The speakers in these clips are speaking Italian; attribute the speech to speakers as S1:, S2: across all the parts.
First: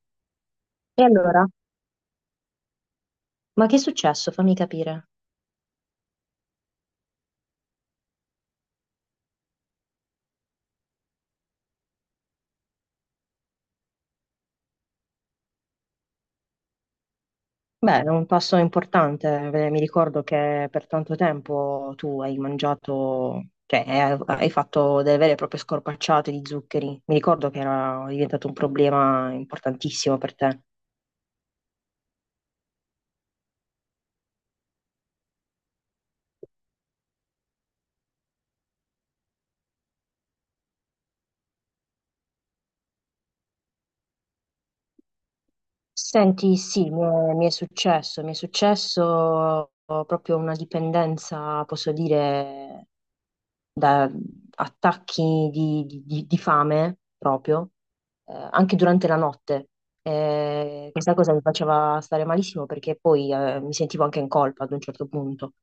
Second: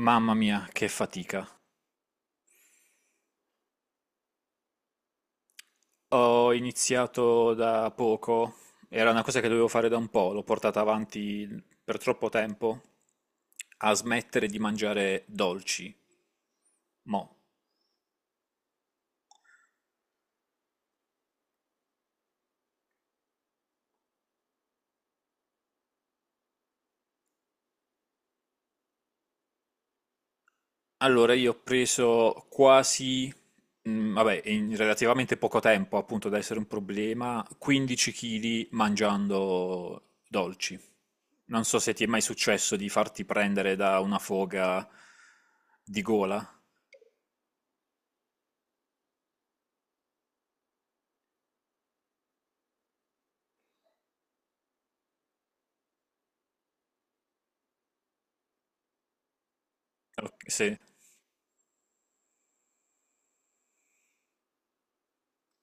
S1: Mamma mia, che
S2: E allora,
S1: fatica.
S2: ma che è successo? Fammi capire.
S1: Ho iniziato da poco, era una cosa che dovevo fare da un po', l'ho portata avanti per troppo tempo, a smettere di mangiare dolci. Mo.
S2: Beh, è un passo importante. Mi ricordo che per tanto tempo tu hai mangiato, hai fatto delle vere e proprie scorpacciate di zuccheri. Mi ricordo che era diventato un problema importantissimo per te.
S1: Allora io ho preso quasi, vabbè, in relativamente poco tempo, appunto da essere un problema, 15 kg mangiando dolci. Non so se ti è mai successo di farti prendere da una foga di gola.
S2: Senti, sì, mi è successo proprio una dipendenza, posso dire, da attacchi di fame proprio, anche durante la notte.
S1: Ok, sì.
S2: Questa cosa mi faceva stare malissimo perché poi mi sentivo anche in colpa ad un certo punto.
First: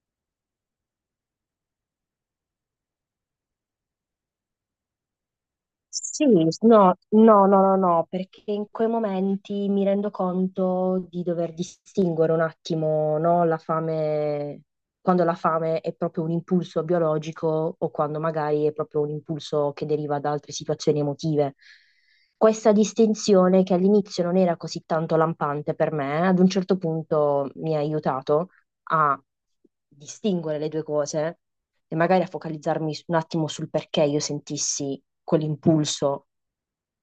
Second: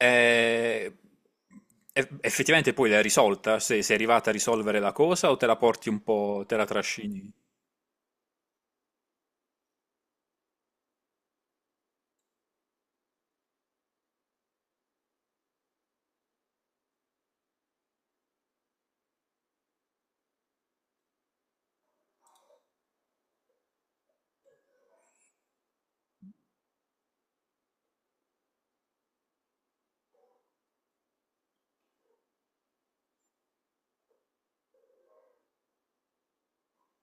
S1: Eh, Effettivamente poi l'hai risolta? Sei arrivata a risolvere la cosa o te la porti un
S2: Sì,
S1: po', te la
S2: no,
S1: trascini?
S2: no, no, no, no, perché in quei momenti mi rendo conto di dover distinguere un attimo, no, la fame, quando la fame è proprio un impulso biologico o quando magari è proprio un impulso che deriva da altre situazioni emotive. Questa distinzione, che all'inizio non era così tanto lampante per me, ad un certo punto mi ha aiutato a distinguere le due cose e magari a focalizzarmi un attimo sul perché io sentissi quell'impulso,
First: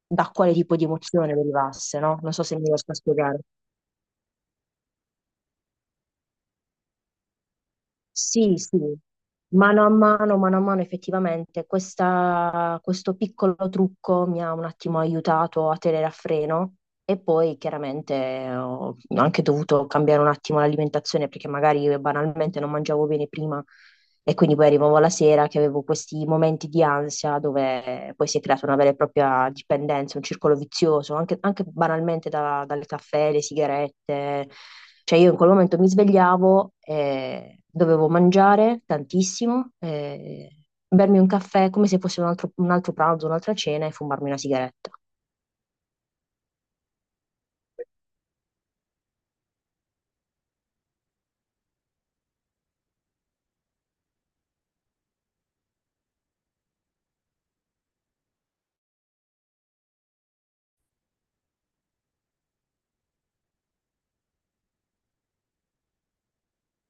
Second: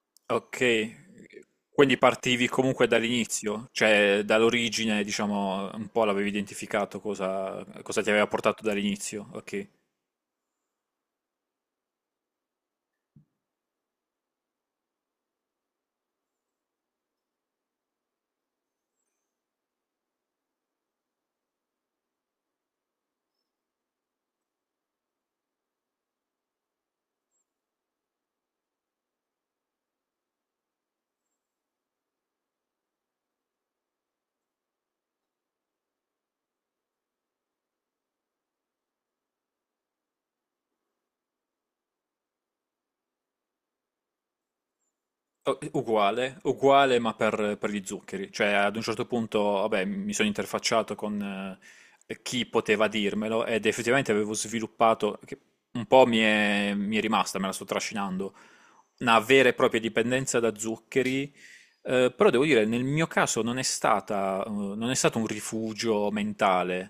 S2: da quale tipo di
S1: Ok,
S2: emozione
S1: quindi
S2: derivasse, no? Non so
S1: partivi
S2: se mi
S1: comunque
S2: riesco a spiegare.
S1: dall'inizio, cioè dall'origine, diciamo, un po' l'avevi identificato cosa, cosa ti aveva
S2: Sì,
S1: portato
S2: sì,
S1: dall'inizio, ok.
S2: mano a mano, effettivamente, questo piccolo trucco mi ha un attimo aiutato a tenere a freno. E poi chiaramente ho anche dovuto cambiare un attimo l'alimentazione perché magari io banalmente non mangiavo bene prima. E quindi poi arrivavo la sera che avevo questi momenti di ansia dove poi si è creata una vera e propria dipendenza, un circolo vizioso, anche, anche banalmente dal caffè, le sigarette. Cioè io in quel momento mi svegliavo e dovevo mangiare tantissimo, e bermi un caffè come se fosse un altro pranzo, un'altra cena e fumarmi una sigaretta.
S1: Oh, uguale, uguale ma per gli zuccheri, cioè ad un certo punto vabbè, mi sono interfacciato con chi poteva dirmelo ed effettivamente avevo sviluppato, che un po' mi è rimasta, me la sto trascinando, una vera e propria dipendenza da zuccheri, però devo dire nel mio caso non è stata, non è stato un rifugio mentale,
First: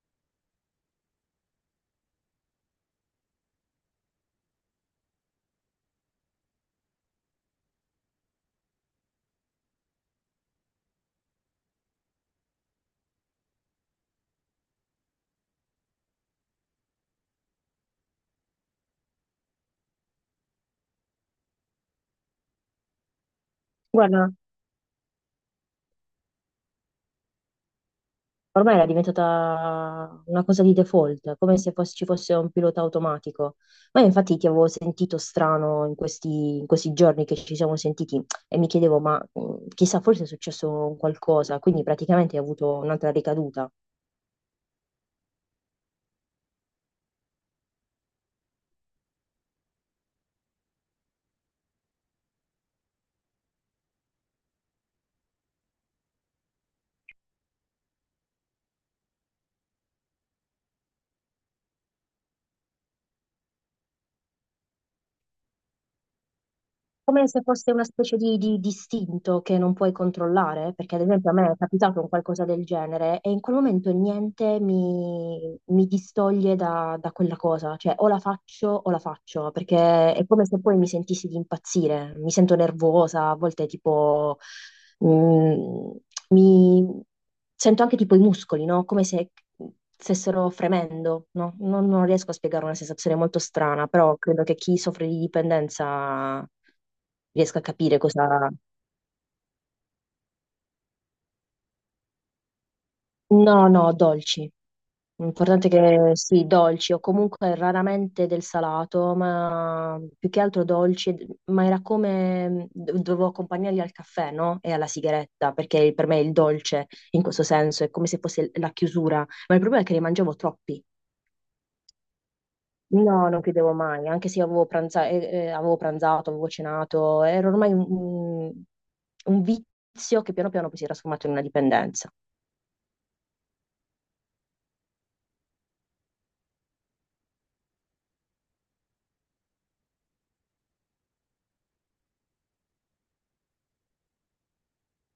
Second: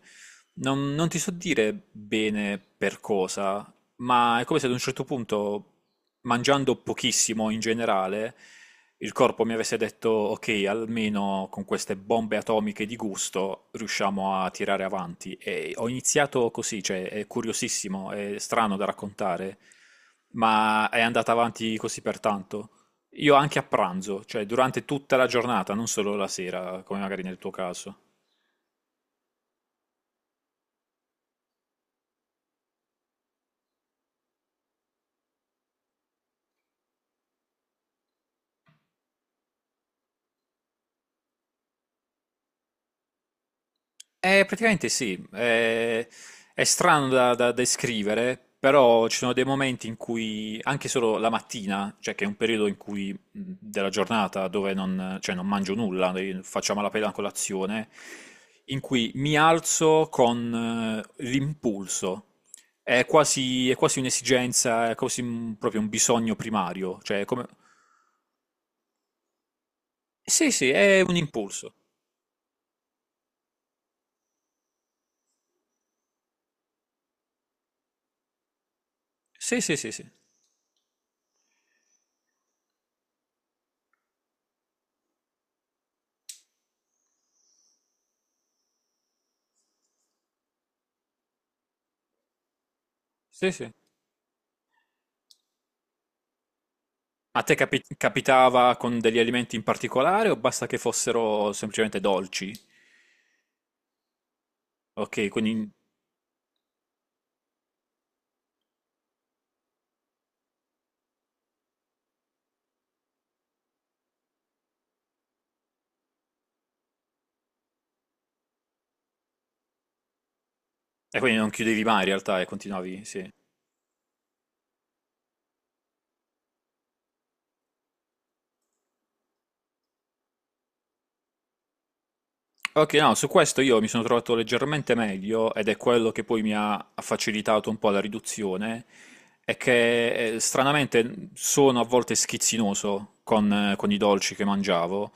S1: non ti so dire bene per cosa, ma è come se ad un certo punto, mangiando pochissimo in generale, il corpo mi avesse detto, ok, almeno con queste bombe atomiche di gusto riusciamo a tirare avanti. E ho iniziato così, cioè è curiosissimo, è strano da raccontare, ma è andata avanti così per tanto. Io anche a pranzo,
S2: Guarda,
S1: cioè durante tutta la giornata, non solo la sera, come magari nel tuo caso.
S2: ormai era diventata una cosa di default, come se fosse- ci fosse un pilota automatico. Ma io infatti ti avevo sentito strano in questi giorni che ci siamo sentiti e mi chiedevo, ma chissà, forse è successo qualcosa, quindi praticamente hai avuto un'altra ricaduta.
S1: Praticamente sì, è strano da descrivere, però ci sono dei momenti in cui, anche solo la mattina, cioè che è un periodo in cui, della giornata dove non, cioè non mangio nulla, faccio a malapena la colazione, in cui mi alzo con l'impulso. È quasi un'esigenza, è quasi proprio un bisogno primario, cioè
S2: Come se
S1: come...
S2: fosse una specie di distinto che non puoi
S1: Sì, sì,
S2: controllare, perché
S1: è
S2: ad
S1: un
S2: esempio a me è
S1: impulso.
S2: capitato un qualcosa del genere e in quel momento niente mi distoglie da, da quella cosa, cioè o la faccio,
S1: Sì, sì, sì, sì.
S2: perché è come se poi mi sentissi di impazzire, mi sento nervosa, a volte tipo... mm, mi sento anche tipo i muscoli, no? Come se stessero fremendo, no? Non, non riesco a spiegare una sensazione molto
S1: Sì, sì.
S2: strana, però credo che chi soffre di dipendenza
S1: A te
S2: riesca a capire cosa...
S1: capitava con degli alimenti in particolare o basta che fossero semplicemente dolci?
S2: No, no, dolci.
S1: Ok,
S2: L'importante è
S1: quindi,
S2: che sì, dolci o comunque raramente del salato, ma più che altro dolci, ma era come dovevo accompagnarli al caffè, no? E alla sigaretta, perché per me il dolce in questo senso è come se fosse la chiusura, ma il problema è che ne mangiavo troppi.
S1: e quindi non chiudevi mai in realtà e continuavi, sì.
S2: No, non chiudevo mai, anche se io avevo pranzato, avevo cenato, era ormai un vizio che piano piano poi si è trasformato in una dipendenza.
S1: Ok, no, su questo io mi sono trovato leggermente meglio ed è quello che poi mi ha facilitato un po' la riduzione, è che stranamente sono a volte schizzinoso con i dolci che mangiavo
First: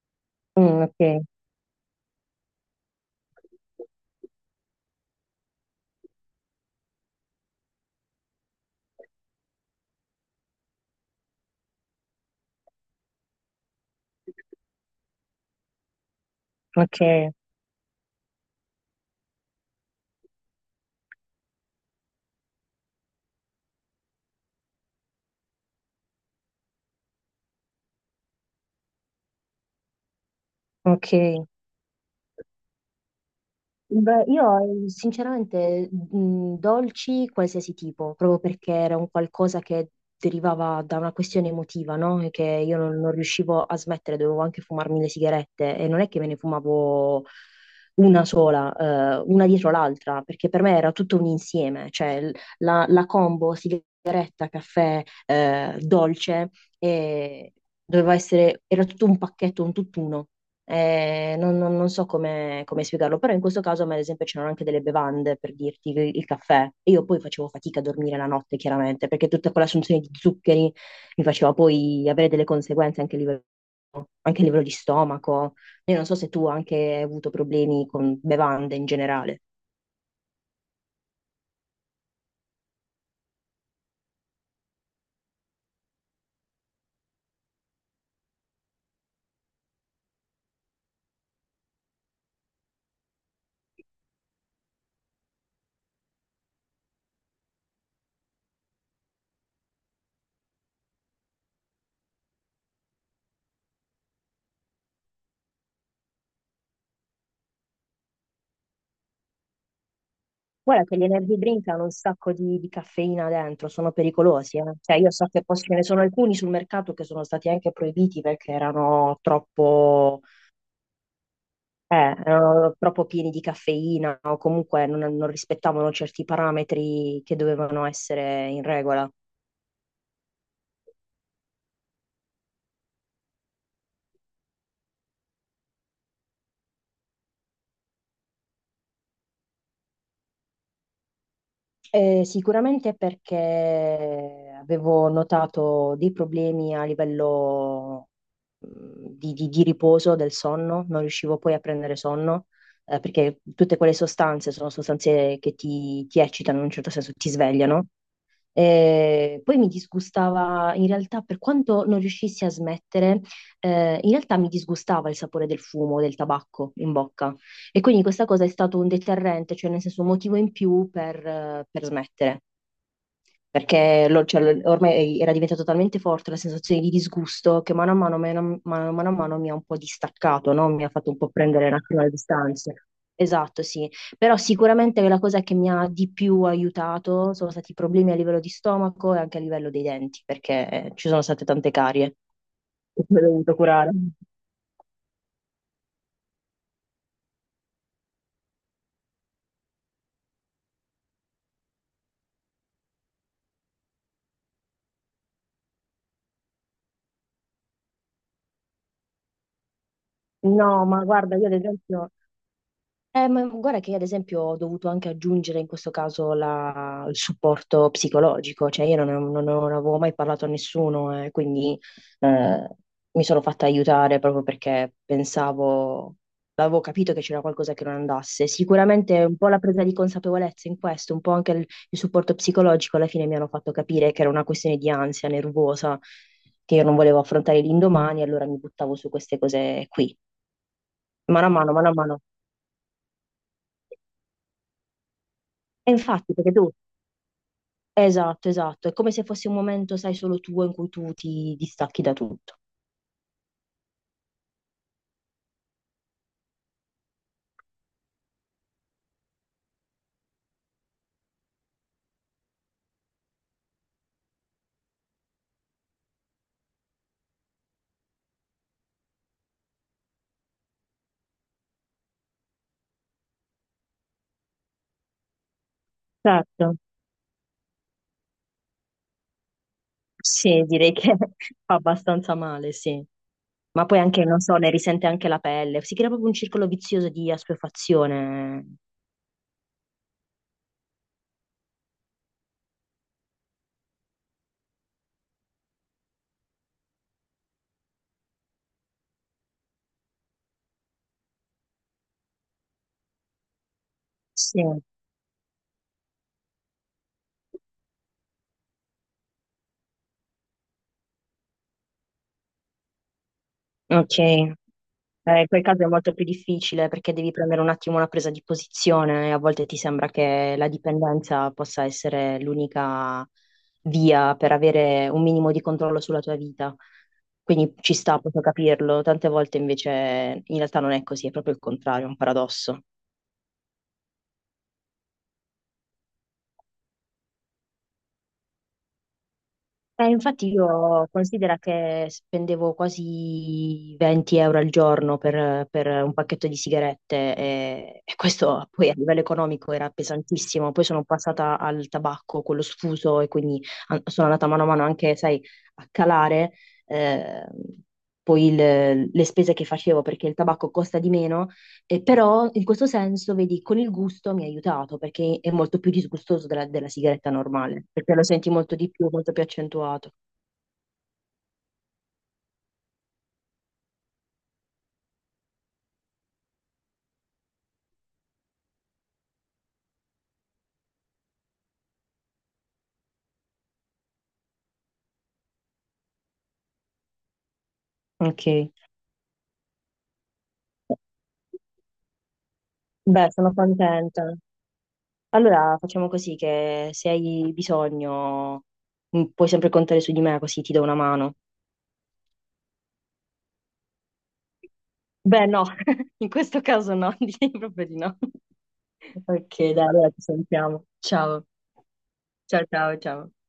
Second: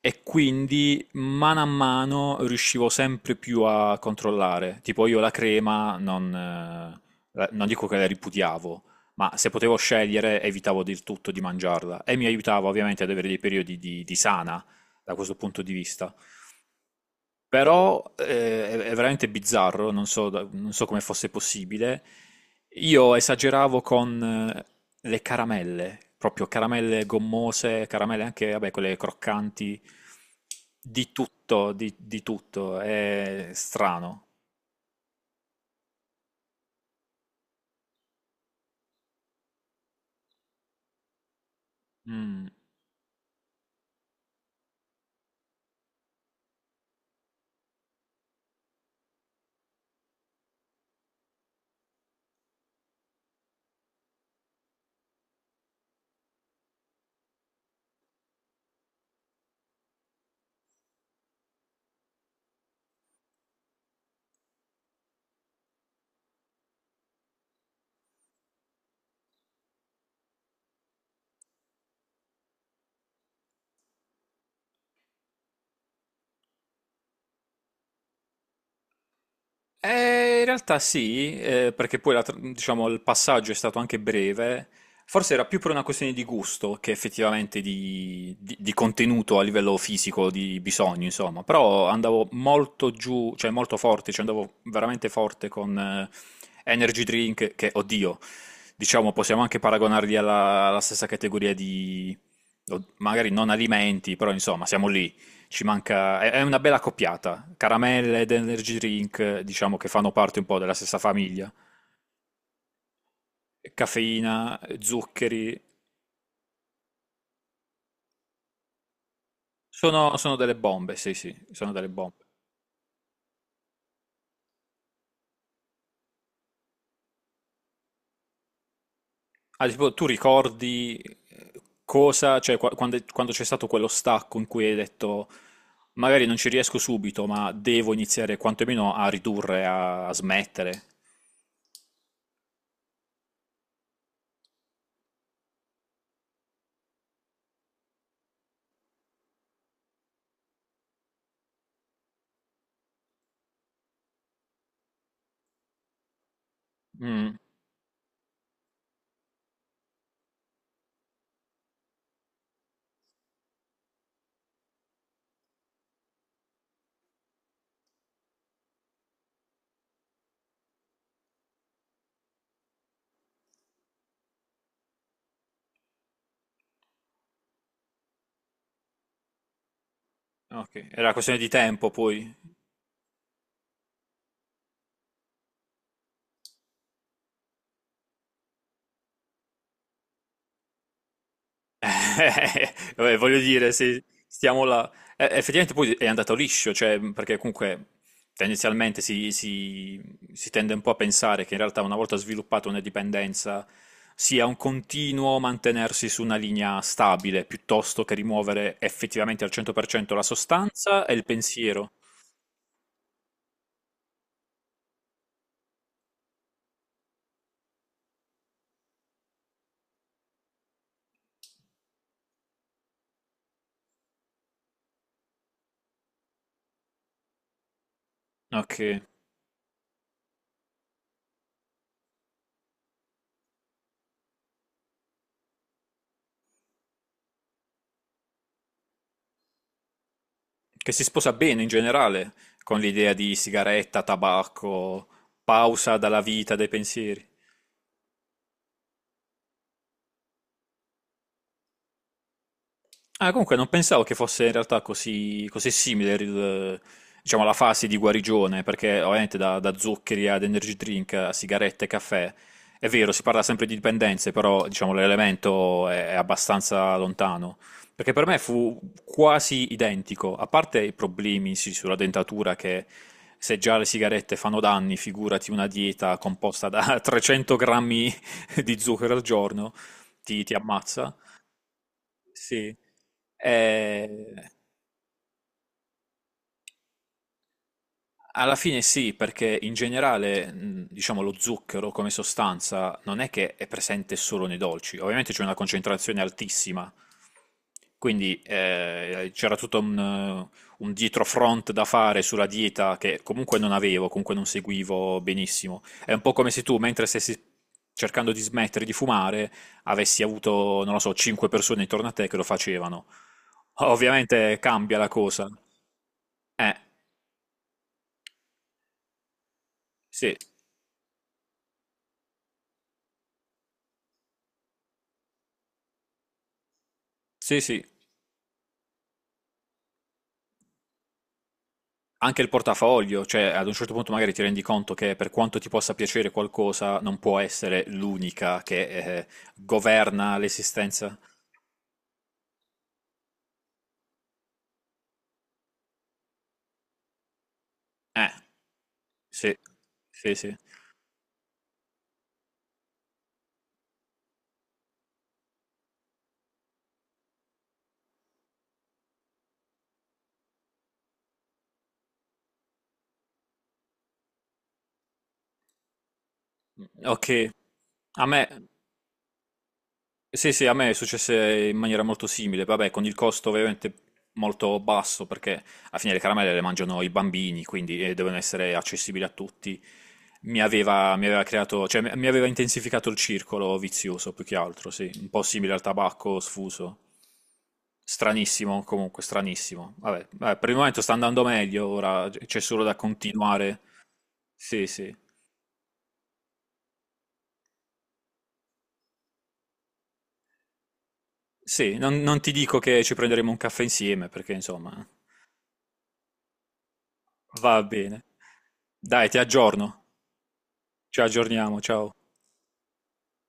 S1: e
S2: Mm,
S1: quindi
S2: ok,
S1: mano a mano riuscivo sempre più a controllare. Tipo io la crema non, non dico che la ripudiavo, ma se potevo scegliere evitavo del tutto di mangiarla e mi aiutava ovviamente ad avere dei periodi di sana da questo punto di vista.
S2: ok,
S1: Però è veramente bizzarro, non so, non so come fosse possibile. Io esageravo con eh, le caramelle, proprio caramelle gommose, caramelle anche, vabbè, quelle croccanti,
S2: ok.
S1: di tutto, di tutto, è
S2: Beh,
S1: strano.
S2: io sinceramente dolci qualsiasi tipo, proprio perché era un qualcosa che derivava da una questione emotiva, no? E Che
S1: Mm.
S2: io non, non riuscivo a smettere, dovevo anche fumarmi le sigarette e non è che me ne fumavo una sola, una dietro l'altra, perché per me era tutto un insieme, la, la combo sigaretta, caffè, dolce, e era tutto un pacchetto, un tutt'uno. Non so come, come spiegarlo, però in questo caso a me, ad esempio, c'erano anche delle bevande per dirti il caffè. E io poi facevo fatica a dormire la notte, chiaramente, perché tutta quell'assunzione di zuccheri mi faceva poi avere delle conseguenze anche a livello di stomaco. Io non so se tu anche hai avuto problemi con bevande in generale.
S1: In realtà sì, perché poi la diciamo, il passaggio è stato anche breve. Forse era più per una questione di gusto che effettivamente di, di contenuto a livello fisico, di bisogno, insomma. Però andavo molto giù, cioè molto forte, cioè andavo veramente forte con energy drink, che, oddio, diciamo, possiamo anche paragonarli alla, alla stessa categoria di, magari non alimenti, però insomma, siamo lì. Ci manca, è una bella coppiata. Caramelle ed energy drink, diciamo che fanno parte un po' della
S2: Guarda che
S1: stessa
S2: gli energy
S1: famiglia.
S2: drink hanno un sacco di caffeina dentro, sono pericolosi,
S1: Caffeina,
S2: eh. Cioè io so che poi
S1: zuccheri,
S2: ce ne sono alcuni sul mercato che sono stati anche proibiti perché erano
S1: sono,
S2: troppo.
S1: sono delle bombe, sì, sì, sono delle bombe.
S2: Erano troppo pieni di caffeina o comunque non, non rispettavano certi parametri che dovevano essere in regola.
S1: Ah, tipo, tu ricordi cosa, cioè quando, quando c'è stato quello stacco in cui hai detto magari non ci riesco subito, ma devo iniziare quantomeno a ridurre, a, a smettere.
S2: Sicuramente perché avevo notato dei problemi a livello mh, di, di riposo del sonno, non riuscivo poi a prendere sonno, perché tutte quelle sostanze sono sostanze che ti eccitano in un certo senso, ti
S1: Mm,
S2: svegliano. Poi mi disgustava, in realtà, per quanto non riuscissi a smettere, in realtà mi disgustava il sapore del fumo, del tabacco in bocca. E quindi questa cosa è stato un deterrente, cioè nel senso un motivo in più per smettere perché ormai era diventata talmente forte la sensazione di disgusto che mano a mano mi ha un po' distaccato, no? Mi
S1: ok,
S2: ha fatto
S1: era
S2: un po'
S1: questione di
S2: prendere un
S1: tempo
S2: attimo le
S1: poi.
S2: distanze. Esatto, sì. Però sicuramente la cosa che mi ha di più aiutato sono stati i problemi a livello di stomaco e anche a livello dei denti, perché ci sono state tante carie che ho
S1: Vabbè, voglio
S2: dovuto
S1: dire,
S2: curare.
S1: se stiamo là, effettivamente poi è andato liscio, cioè, perché comunque tendenzialmente si, si tende un po' a pensare che in realtà una volta sviluppata una dipendenza sia un continuo mantenersi su una linea stabile, piuttosto che rimuovere effettivamente al 100% la
S2: No, ma
S1: sostanza e il
S2: guarda, io ad
S1: pensiero,
S2: esempio... ma guarda che io, ad esempio ho dovuto anche aggiungere in questo caso il supporto psicologico, cioè io non avevo mai parlato a nessuno e quindi eh, mi sono fatta aiutare proprio perché pensavo, avevo capito che c'era qualcosa che non andasse.
S1: no?
S2: Sicuramente un po' la presa di consapevolezza in questo, un po' anche il supporto psicologico alla fine mi hanno fatto capire che era una questione di ansia nervosa, che io non volevo affrontare l'indomani, allora mi buttavo su queste cose qui,
S1: Che si sposa
S2: mano a
S1: bene in
S2: mano, mano a mano.
S1: generale con l'idea di sigaretta, tabacco,
S2: E
S1: pausa dalla
S2: infatti, perché
S1: vita, dai
S2: tu...
S1: pensieri.
S2: Esatto, esatto. È come se fosse un momento, sai, solo tuo in cui tu ti distacchi da tutto.
S1: Ah, comunque non pensavo che fosse in realtà così, così simile diciamo, la fase di guarigione, perché ovviamente da, da zuccheri ad energy drink a sigarette e caffè, è vero, si parla sempre di dipendenze, però diciamo, l'elemento è abbastanza lontano. Perché per me fu quasi identico, a parte i problemi sì, sulla dentatura, che se già le sigarette fanno danni, figurati una dieta
S2: Certo,
S1: composta da 300 grammi di zucchero al giorno, ti ti
S2: sì, direi che
S1: ammazza.
S2: fa abbastanza male,
S1: Sì,
S2: sì. Ma poi anche,
S1: eh,
S2: non so, ne risente anche la pelle. Si crea proprio un circolo vizioso di
S1: alla
S2: assuefazione.
S1: fine sì, perché in generale, diciamo, lo zucchero come sostanza non è che è presente solo nei dolci, ovviamente c'è una concentrazione altissima, quindi c'era tutto un dietrofront da fare sulla dieta che comunque non avevo, comunque non
S2: Sì.
S1: seguivo benissimo. È un po' come se tu, mentre stessi cercando di smettere di fumare, avessi avuto, non lo so, 5 persone intorno a te che lo facevano.
S2: Ok.
S1: Ovviamente cambia la
S2: In
S1: cosa.
S2: quel caso è molto più
S1: Eh,
S2: difficile perché devi prendere un attimo una presa di posizione e a volte ti sembra
S1: sì,
S2: che la dipendenza possa essere l'unica via per avere un minimo di controllo sulla tua vita.
S1: sì,
S2: Quindi
S1: sì,
S2: ci sta, posso capirlo. Tante volte invece in realtà non è così, è proprio il contrario, è un
S1: anche il
S2: paradosso.
S1: portafoglio, cioè ad un certo punto magari ti rendi conto che per quanto ti possa piacere qualcosa, non può essere l'unica che governa
S2: Infatti io
S1: l'esistenza.
S2: considero che spendevo quasi 20 euro al giorno per un pacchetto di sigarette e
S1: Eh,
S2: questo poi a livello
S1: sì,
S2: economico era
S1: sì, sì.
S2: pesantissimo. Poi sono passata al tabacco, quello sfuso, e quindi sono andata mano a mano anche, sai, a calare eh, poi le spese che facevo perché il tabacco costa di meno e però in questo senso, vedi, con il gusto mi ha aiutato perché è molto più disgustoso della, della
S1: Ok,
S2: sigaretta normale, perché lo
S1: a me.
S2: senti molto di più, molto più accentuato.
S1: Sì, sì, a me è successo in maniera molto simile, vabbè, con il costo ovviamente molto basso, perché alla fine le caramelle le mangiano i bambini, quindi devono essere accessibili a tutti. Mi aveva creato, cioè mi aveva intensificato il circolo vizioso, più che altro, sì, un po' simile al tabacco sfuso.
S2: Ok,
S1: Stranissimo, comunque, stranissimo. Vabbè, vabbè, per il momento sta andando meglio, ora c'è solo da
S2: beh, sono
S1: continuare.
S2: contenta.
S1: Sì, sì.
S2: Allora facciamo così che se hai bisogno puoi sempre contare su di me così ti do una mano.
S1: Sì, non, non ti dico che ci prenderemo un caffè insieme, perché insomma...
S2: Beh, no, in questo caso no, direi
S1: Va
S2: proprio di no.
S1: bene. Dai, ti
S2: Ok, dai,
S1: aggiorno.
S2: allora ci sentiamo.
S1: Ci
S2: Ciao,
S1: aggiorniamo, ciao.
S2: ciao, ciao, ciao.